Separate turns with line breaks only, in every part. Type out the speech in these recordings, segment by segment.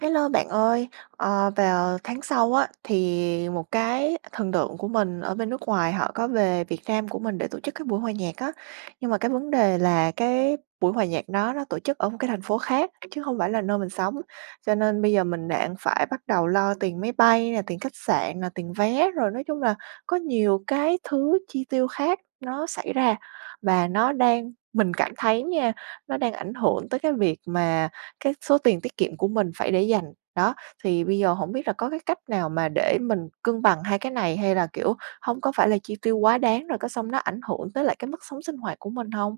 Hello bạn ơi, vào tháng sau á thì một cái thần tượng của mình ở bên nước ngoài họ có về Việt Nam của mình để tổ chức cái buổi hòa nhạc á. Nhưng mà cái vấn đề là cái buổi hòa nhạc đó nó tổ chức ở một cái thành phố khác chứ không phải là nơi mình sống. Cho nên bây giờ mình đang phải bắt đầu lo tiền máy bay nè, tiền khách sạn nè, tiền vé rồi nói chung là có nhiều cái thứ chi tiêu khác nó xảy ra và nó đang mình cảm thấy nha, nó đang ảnh hưởng tới cái việc mà cái số tiền tiết kiệm của mình phải để dành. Đó, thì bây giờ không biết là có cái cách nào mà để mình cân bằng hai cái này hay là, kiểu, không có phải là chi tiêu quá đáng rồi có xong nó ảnh hưởng tới lại cái mức sống sinh hoạt của mình không.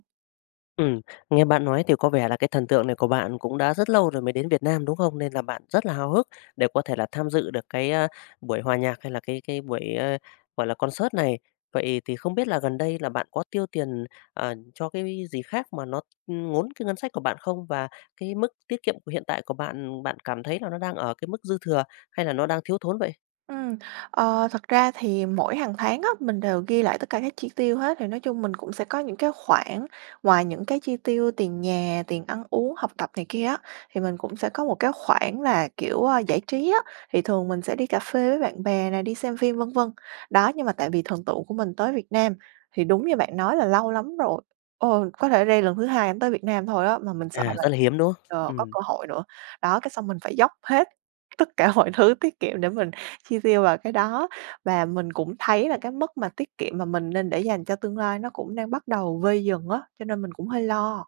Ừm, Nghe bạn nói thì có vẻ là cái thần tượng này của bạn cũng đã rất lâu rồi mới đến Việt Nam, đúng không? Nên là bạn rất là háo hức để có thể là tham dự được buổi hòa nhạc hay là cái buổi, a, gọi là, concert này. Vậy thì không biết là gần đây là bạn có tiêu tiền, cho cái gì khác mà nó ngốn cái ngân sách của bạn không? Và cái mức tiết kiệm của hiện tại của bạn, bạn cảm thấy là nó đang ở cái mức dư thừa hay là nó đang thiếu thốn vậy?
Ừ, thật ra thì mỗi hàng tháng á, mình đều ghi lại tất cả các chi tiêu hết, thì nói chung mình cũng sẽ có những cái khoản ngoài những cái chi tiêu tiền nhà, tiền ăn uống, học tập này kia á, thì mình cũng sẽ có một cái khoản là, kiểu, a, giải trí á, thì thường mình sẽ đi cà phê với bạn bè này, đi xem phim, vân vân. Đó, nhưng mà tại vì thần tượng của mình tới Việt Nam thì đúng như bạn nói là lâu lắm rồi, có thể đây lần thứ hai ảnh tới Việt Nam thôi á, mà mình sợ là,
Rất là hiếm, đúng không?
có
Ừm.
cơ hội nữa. Đó, cái xong mình phải dốc hết tất cả mọi thứ tiết kiệm để mình chi tiêu vào cái đó và mình cũng thấy là cái mức mà tiết kiệm mà mình nên để dành cho tương lai nó cũng đang bắt đầu vơi dần á, cho nên mình cũng hơi lo.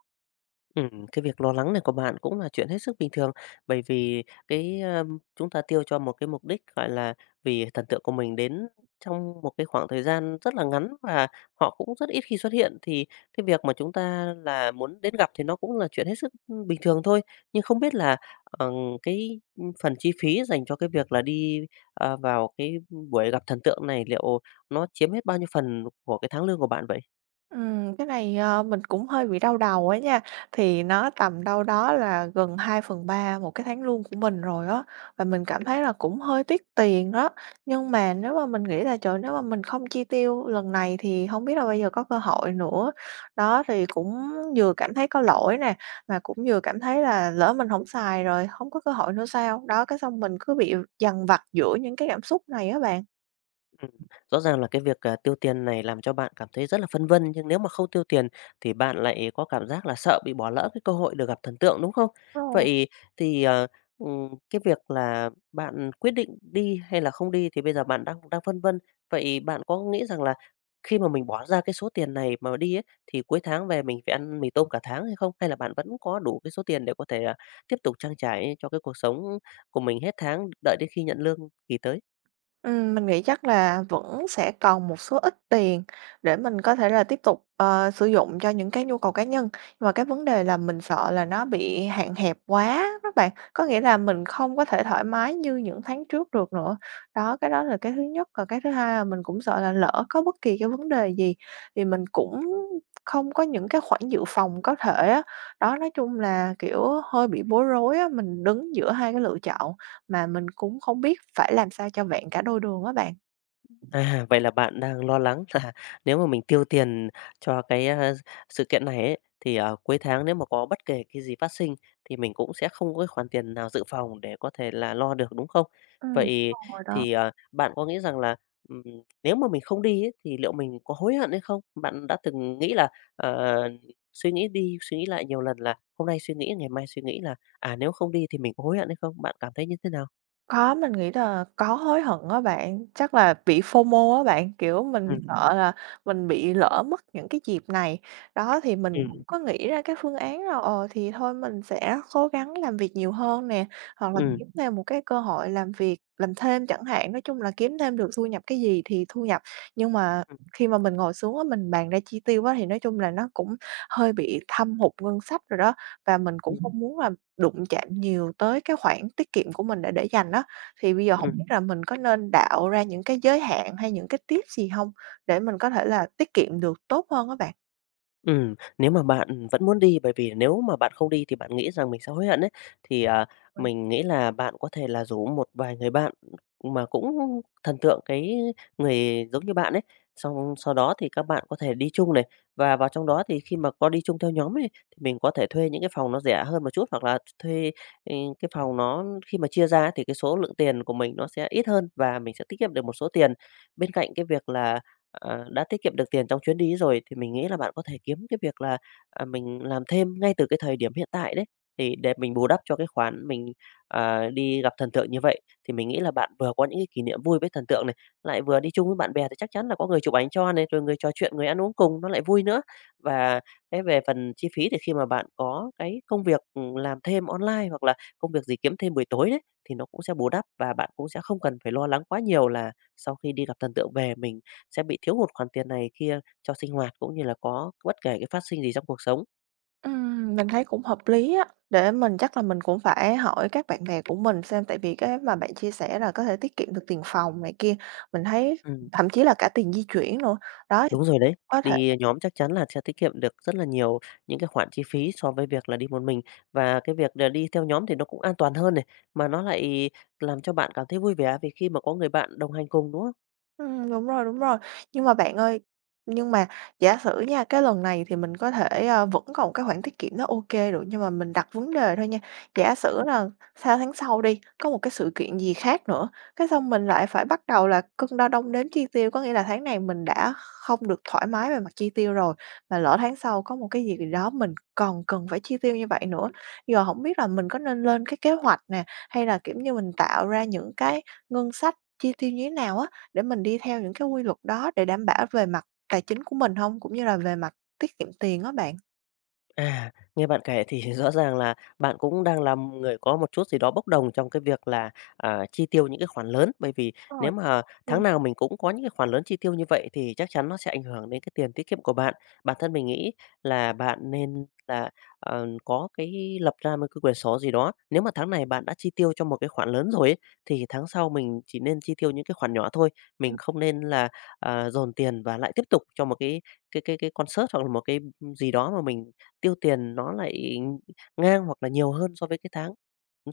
Cái việc lo lắng này của bạn cũng là chuyện hết sức bình thường, bởi vì chúng ta tiêu cho một cái mục đích, gọi là, vì thần tượng của mình đến trong một cái khoảng thời gian rất là ngắn và họ cũng rất ít khi xuất hiện, thì cái việc mà chúng ta là muốn đến gặp thì nó cũng là chuyện hết sức bình thường thôi. Nhưng không biết là, ờ, cái, phần chi phí dành cho cái việc là đi, vào cái buổi gặp thần tượng này liệu nó chiếm hết bao nhiêu phần của cái tháng lương của bạn vậy?
Cái này, mình cũng hơi bị đau đầu ấy nha, thì nó tầm đâu đó là gần hai phần ba một cái tháng lương của mình rồi á, và mình cảm thấy là cũng hơi tiếc tiền đó. Nhưng mà nếu mà mình nghĩ là, trời, nếu mà mình không chi tiêu lần này thì không biết là bao giờ có cơ hội nữa. Đó, thì cũng vừa cảm thấy có lỗi nè, mà cũng vừa cảm thấy là lỡ mình không xài rồi không có cơ hội nữa sao? Đó, cái xong mình cứ bị dằn vặt giữa những cái cảm xúc này á bạn.
Ừm, Rõ ràng là cái việc tiêu tiền này làm cho bạn cảm thấy rất là phân vân, nhưng nếu mà không tiêu tiền thì bạn lại có cảm giác là sợ bị bỏ lỡ cái cơ hội được gặp thần tượng, đúng không?
Đúng rồi.
Vậy thì, cái việc là bạn quyết định đi hay là không đi thì bây giờ bạn đang đang phân vân. Vậy bạn có nghĩ rằng là khi mà mình bỏ ra cái số tiền này mà đi ấy, thì cuối tháng về mình phải ăn mì tôm cả tháng hay không? Hay là bạn vẫn có đủ cái số tiền để có thể, tiếp tục trang trải cho cái cuộc sống của mình hết tháng, đợi đến khi nhận lương kỳ tới?
Mình nghĩ chắc là vẫn sẽ còn một số ít tiền để mình có thể là tiếp tục, sử dụng cho những cái nhu cầu cá nhân, nhưng mà cái vấn đề là mình sợ là nó bị hạn hẹp quá các bạn, có nghĩa là mình không có thể thoải mái như những tháng trước được nữa. Đó, cái đó là cái thứ nhất, còn cái thứ hai là mình cũng sợ là lỡ có bất kỳ cái vấn đề gì thì mình cũng không có những cái khoản dự phòng có thể á. Đó, nói chung là, kiểu, hơi bị bối rối á, mình đứng giữa hai cái lựa chọn. Mà mình cũng không biết phải làm sao cho vẹn cả đôi đường á bạn.
Vậy là bạn đang lo lắng là nếu mà mình tiêu tiền cho sự kiện này ấy, thì, cuối tháng nếu mà có bất kể cái gì phát sinh thì mình cũng sẽ không có cái khoản tiền nào dự phòng để có thể là lo được, đúng không? Vậy
Đúng rồi đó.
thì, bạn có nghĩ rằng là, ừm, nếu mà mình không đi ấy, thì liệu mình có hối hận hay không? Bạn đã từng nghĩ là, ờ, suy nghĩ đi suy nghĩ lại nhiều lần là hôm nay suy nghĩ, ngày mai suy nghĩ là, nếu không đi thì mình có hối hận hay không? Bạn cảm thấy như thế nào?
Có, mình nghĩ là có hối hận á bạn, chắc là bị FOMO á bạn, kiểu, mình
Ừ.
sợ là mình bị lỡ mất những cái dịp này. Đó, thì mình
Ừ.
cũng có nghĩ ra cái phương án là, thì thôi mình sẽ cố gắng làm việc nhiều hơn nè, hoặc là
Ừ.
kiếm thêm một cái cơ hội làm việc, làm thêm chẳng hạn, nói chung là kiếm thêm được thu nhập cái gì thì thu nhập. Nhưng mà khi mà mình ngồi xuống á, mình bàn ra chi tiêu á, thì nói chung là nó cũng hơi bị thâm hụt ngân sách rồi đó, và mình cũng
Ừm.
không muốn là đụng chạm nhiều tới cái khoản tiết kiệm của mình để dành á, thì bây giờ hổng
Ừm.
biết là mình có nên đạo ra những cái giới hạn hay những cái tip gì hông để mình có thể là tiết kiệm được tốt hơn á bạn?
Nếu mà bạn vẫn muốn đi, bởi vì nếu mà bạn không đi thì bạn nghĩ rằng mình sẽ hối hận ấy, thì, mình nghĩ là bạn có thể là rủ một vài người bạn mà cũng thần tượng cái người giống như bạn ấy, xong sau đó thì các bạn có thể đi chung này. Và vào trong đó thì khi mà có đi chung theo nhóm ấy, thì mình có thể thuê những cái phòng nó rẻ hơn một chút, hoặc là thuê, cái phòng nó khi mà chia ra ấy thì cái số lượng tiền của mình nó sẽ ít hơn và mình sẽ tiết kiệm được một số tiền. Bên cạnh cái việc là đã tiết kiệm được tiền trong chuyến đi rồi thì mình nghĩ là bạn có thể kiếm cái việc là, mình làm thêm ngay từ cái thời điểm hiện tại đấy, thì để mình bù đắp cho cái khoản mình, đi gặp thần tượng như vậy. Thì mình nghĩ là bạn vừa có những cái kỷ niệm vui với thần tượng này, lại vừa đi chung với bạn bè thì chắc chắn là có người chụp ảnh cho này, rồi người trò chuyện, người ăn uống cùng nó lại vui nữa. Và cái về phần chi phí thì khi mà bạn có cái công việc, làm thêm online hoặc là công việc gì kiếm thêm buổi tối đấy, thì nó cũng sẽ bù đắp và bạn cũng sẽ không cần phải lo lắng quá nhiều là sau khi đi gặp thần tượng về mình sẽ bị thiếu hụt khoản tiền này kia cho sinh hoạt cũng như là có bất kể cái phát sinh gì trong cuộc sống.
Mình thấy cũng hợp lý á, để mình chắc là mình cũng phải hỏi các bạn bè của mình xem, tại vì cái mà bạn chia sẻ là có thể tiết kiệm được tiền phòng này kia, mình thấy
Ừm.
thậm chí là cả tiền di chuyển nữa. Đó,
Đúng rồi đấy,
có.
đi nhóm chắc chắn là sẽ tiết kiệm được rất là nhiều những cái khoản chi phí so với việc là đi một mình và cái việc là đi theo nhóm thì nó cũng an toàn hơn này, mà nó lại làm cho bạn cảm thấy vui vẻ vì khi mà có người bạn đồng hành cùng, đúng không?
Đúng rồi, đúng rồi. Nhưng mà bạn ơi, nhưng mà giả sử nha, cái lần này thì mình có thể, vẫn còn cái khoản tiết kiệm đó ok kê được, nhưng mà mình đặt vấn đề thôi nha, giả sử là 6 tháng sau đi, có một cái sự kiện gì khác nữa, cái xong mình lại phải bắt đầu là cân đo đong đếm chi tiêu. Có nghĩa là tháng này mình đã không được thoải mái về mặt chi tiêu rồi, mà lỡ tháng sau có một cái gì đó mình còn cần phải chi tiêu như vậy nữa. Giờ không biết là mình có nên lên cái kế hoạch nè, hay là, kiểu như, mình tạo ra những cái ngân sách chi tiêu như thế nào á? Để mình đi theo những cái quy luật đó để đảm bảo về mặt tài chính của mình hông? Cũng như là về mặt tiết kiệm tiền á bạn.
Nghe bạn kể thì rõ ràng là bạn cũng đang là một người có một chút gì đó bốc đồng trong cái việc là, chi tiêu những cái khoản lớn, bởi vì
Rồi,
nếu mà
luôn.
tháng nào mình cũng có những cái khoản lớn chi tiêu như vậy thì chắc chắn nó sẽ ảnh hưởng đến cái tiền tiết kiệm của bạn. Bản thân mình nghĩ là bạn nên là, có cái lập ra một cái quyển sổ gì đó. Nếu mà tháng này bạn đã chi tiêu cho một cái khoản lớn rồi ấy, thì tháng sau mình chỉ nên chi tiêu những cái khoản nhỏ thôi.
Ừm,
Mình không nên là, dồn tiền và lại tiếp tục cho một cái concert hoặc là một cái gì đó mà mình tiêu tiền nó lại ngang hoặc là nhiều hơn so với cái tháng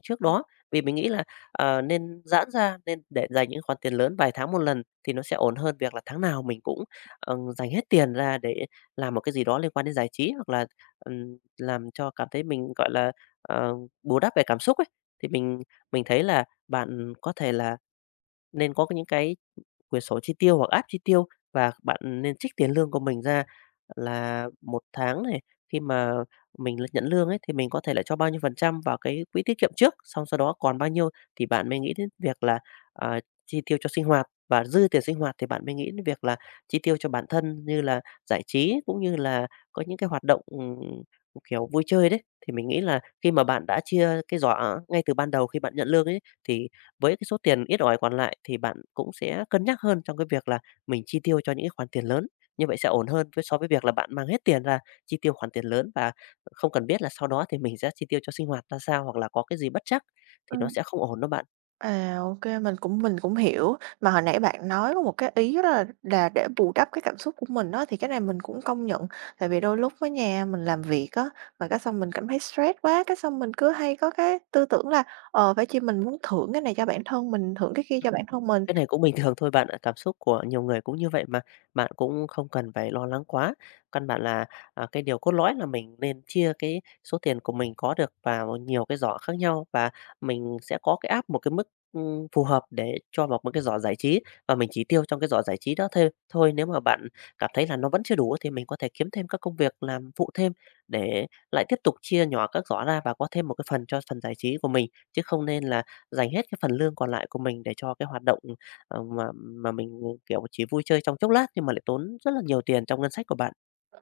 trước đó. Vì mình nghĩ là, nên giãn ra, nên để dành những khoản tiền lớn vài tháng một lần thì nó sẽ ổn hơn việc là tháng nào mình cũng, dành hết tiền ra để làm một cái gì đó liên quan đến giải trí, hoặc là, làm cho cảm thấy mình, gọi là, ờ, bù đắp về cảm xúc ấy. Thì mình thấy là bạn có thể là nên có những cái quyển sổ chi tiêu hoặc app chi tiêu và bạn nên trích tiền lương của mình ra là một tháng này, khi mà mình nhận lương ấy, thì mình có thể là cho bao nhiêu phần trăm vào cái quỹ tiết kiệm trước, xong sau đó còn bao nhiêu thì bạn mới nghĩ đến việc là, à, chi tiêu cho sinh hoạt và dư tiền sinh hoạt thì bạn mới nghĩ đến việc là chi tiêu cho bản thân như là giải trí, cũng như là có những cái hoạt động, kiểu, vui chơi đấy. Thì mình nghĩ là khi mà bạn đã chia cái giỏ ngay từ ban đầu khi bạn nhận lương ấy, thì với cái số tiền ít ỏi còn lại thì bạn cũng sẽ cân nhắc hơn trong cái việc là mình chi tiêu cho những cái khoản tiền lớn, như vậy sẽ ổn hơn với so với việc là bạn mang hết tiền ra chi tiêu khoản tiền lớn và không cần biết là sau đó thì mình sẽ chi tiêu cho sinh hoạt ra sao, hoặc là có cái gì bất trắc thì nó
ừm.
sẽ không ổn đâu bạn.
À, ô kê, mình cũng hiểu. Mà hồi nãy bạn nói có một cái ý đó là để bù đắp cái cảm xúc của mình á, thì cái này mình cũng công nhận. Tại vì đôi lúc á nha, mình làm việc á, mà cái xong mình cảm thấy stress quá, cái xong mình cứ hay có cái tư tưởng là, phải chi mình muốn thưởng cái này cho bản thân mình, thưởng cái kia cho bản thân mình.
Cái này cũng bình thường thôi bạn ạ, cảm xúc của nhiều người cũng như vậy mà, bạn cũng không cần phải lo lắng quá. Căn bản là, cái điều cốt lõi là mình nên chia cái số tiền của mình có được vào nhiều cái giỏ khác nhau và mình sẽ có cái áp một cái mức, phù hợp để cho vào một cái giỏ giải trí và mình chỉ tiêu trong cái giỏ giải trí đó thêm thôi. Nếu mà bạn cảm thấy là nó vẫn chưa đủ thì mình có thể kiếm thêm các công việc làm phụ thêm để lại tiếp tục chia nhỏ các giỏ ra và có thêm một cái phần cho phần giải trí của mình, chứ không nên là dành hết cái phần lương còn lại của mình để cho cái hoạt động mà mình kiểu, chỉ vui chơi trong chốc lát nhưng mà lại tốn rất là nhiều tiền trong ngân sách của bạn.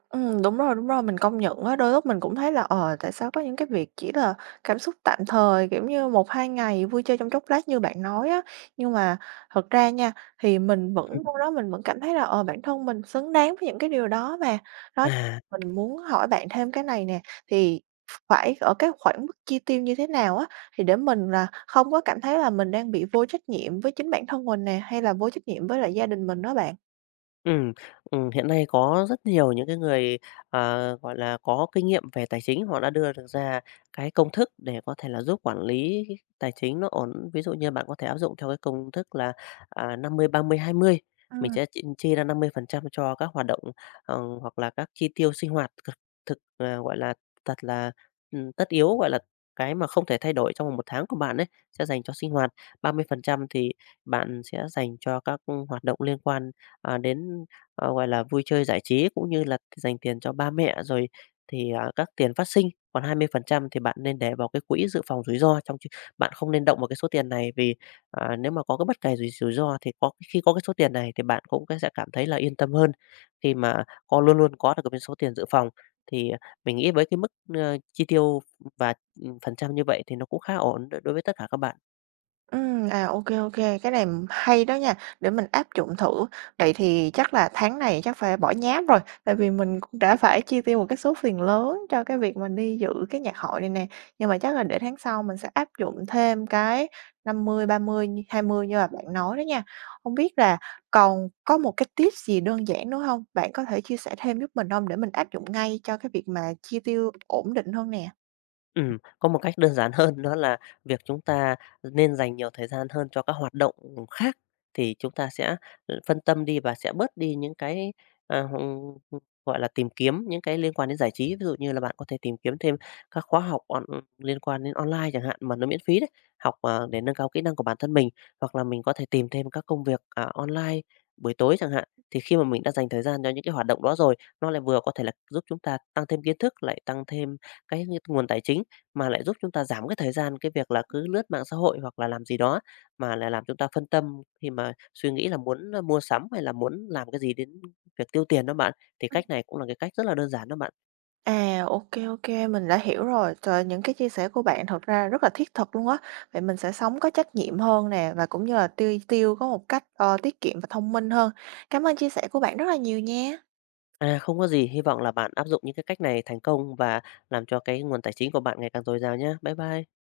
Đúng rồi, mình công nhận á, đôi lúc mình cũng thấy là, tại sao có những cái việc chỉ là cảm xúc tạm thời, kiểu như, một hai ngày vui chơi trong chốc lát như bạn nói á. Nhưng mà thật ra nha, thì mình
Ừm.
vẫn đâu đó mình vẫn cảm thấy là, bản thân mình xứng đáng với những cái điều đó mà. Đó,
À.
mình muốn hỏi bạn thêm cái này nè, thì phải ở cái khoảng mức chi tiêu như thế nào á, thì để mình là không có cảm thấy là mình đang bị vô trách nhiệm với chính bản thân mình nè, hay là vô trách nhiệm với lại gia đình mình đó bạn?
Ừ Hiện nay có rất nhiều những cái người, gọi là, có kinh nghiệm về tài chính, họ đã đưa được ra cái công thức để có thể là giúp quản lý cái tài chính nó ổn. Ví dụ như bạn có thể áp dụng theo cái công thức là, 50-30-20. Mình
À.
sẽ chia ra 50% cho các hoạt động, hoặc là các chi tiêu sinh hoạt gọi là, thật là, tất yếu, gọi là, cái mà không thể thay đổi trong một tháng của bạn ấy, sẽ dành cho sinh hoạt. 30% thì bạn sẽ dành cho các hoạt động liên quan đến, gọi là, vui chơi giải trí cũng như là dành tiền cho ba mẹ rồi thì, các tiền phát sinh, còn 20% thì bạn nên để vào cái quỹ dự phòng rủi ro trong ch bạn không nên động vào cái số tiền này vì, nếu mà có cái bất kể rủi rủi ro thì có khi có cái số tiền này thì bạn cũng cái sẽ cảm thấy là yên tâm hơn khi mà có luôn luôn có được cái số tiền dự phòng. Thì mình nghĩ với cái mức, chi tiêu và, phần trăm như vậy thì nó cũng khá ổn đối đối với tất cả các bạn.
Ok ok cái này hay đó nha, để mình áp dụng thử. Vậy thì chắc là tháng này chắc phải bỏ nháp rồi, tại vì mình cũng đã phải chi tiêu một cái số tiền lớn cho cái việc mình đi dự cái nhạc hội này nè. Nhưng mà chắc là để tháng sau mình sẽ áp dụng thêm cái 50 30 20 như là bạn nói đó nha. Không biết là còn có một cái tip gì đơn giản nữa không? Bạn có thể chia sẻ thêm giúp mình không để mình áp dụng ngay cho cái việc mà chi tiêu ổn định hơn nè?
Có một cách đơn giản hơn đó là việc chúng ta nên dành nhiều thời gian hơn cho các hoạt động khác thì chúng ta sẽ, phân tâm đi và sẽ bớt đi những cái, à, hông, gọi là, tìm kiếm những cái liên quan đến giải trí. Ví dụ như là bạn có thể tìm kiếm thêm các khóa học liên quan đến online chẳng hạn mà nó miễn phí đấy, học, để nâng cao kỹ năng của bản thân mình, hoặc là mình có thể tìm thêm các công việc, online buổi tối chẳng hạn. Thì khi mà mình đã dành thời gian cho những cái hoạt động đó rồi, nó lại vừa có thể là giúp chúng ta tăng thêm kiến thức, lại tăng thêm cái nguồn tài chính, mà lại giúp chúng ta giảm cái thời gian cái việc là cứ lướt mạng xã hội hoặc là làm gì đó, mà lại làm chúng ta phân tâm khi mà suy nghĩ là muốn, mua sắm hay là muốn làm cái gì đến việc tiêu tiền đó bạn. Thì cách này cũng là cái cách rất là đơn giản đó bạn.
À, ok ok mình đã hiểu rồi. Trời những cái chia sẻ của bạn thật ra rất là thiết thực luôn á. Vậy mình sẽ sống có trách nhiệm hơn nè, và cũng như là tiêu tiêu có một cách, tiết kiệm và thông minh hơn. Cảm ơn chia sẻ của bạn rất là nhiều nha.
À, không có gì, hy vọng là bạn áp dụng những cái cách này thành công và làm cho cái nguồn tài chính của bạn ngày càng dồi dào nhé. Bye bye.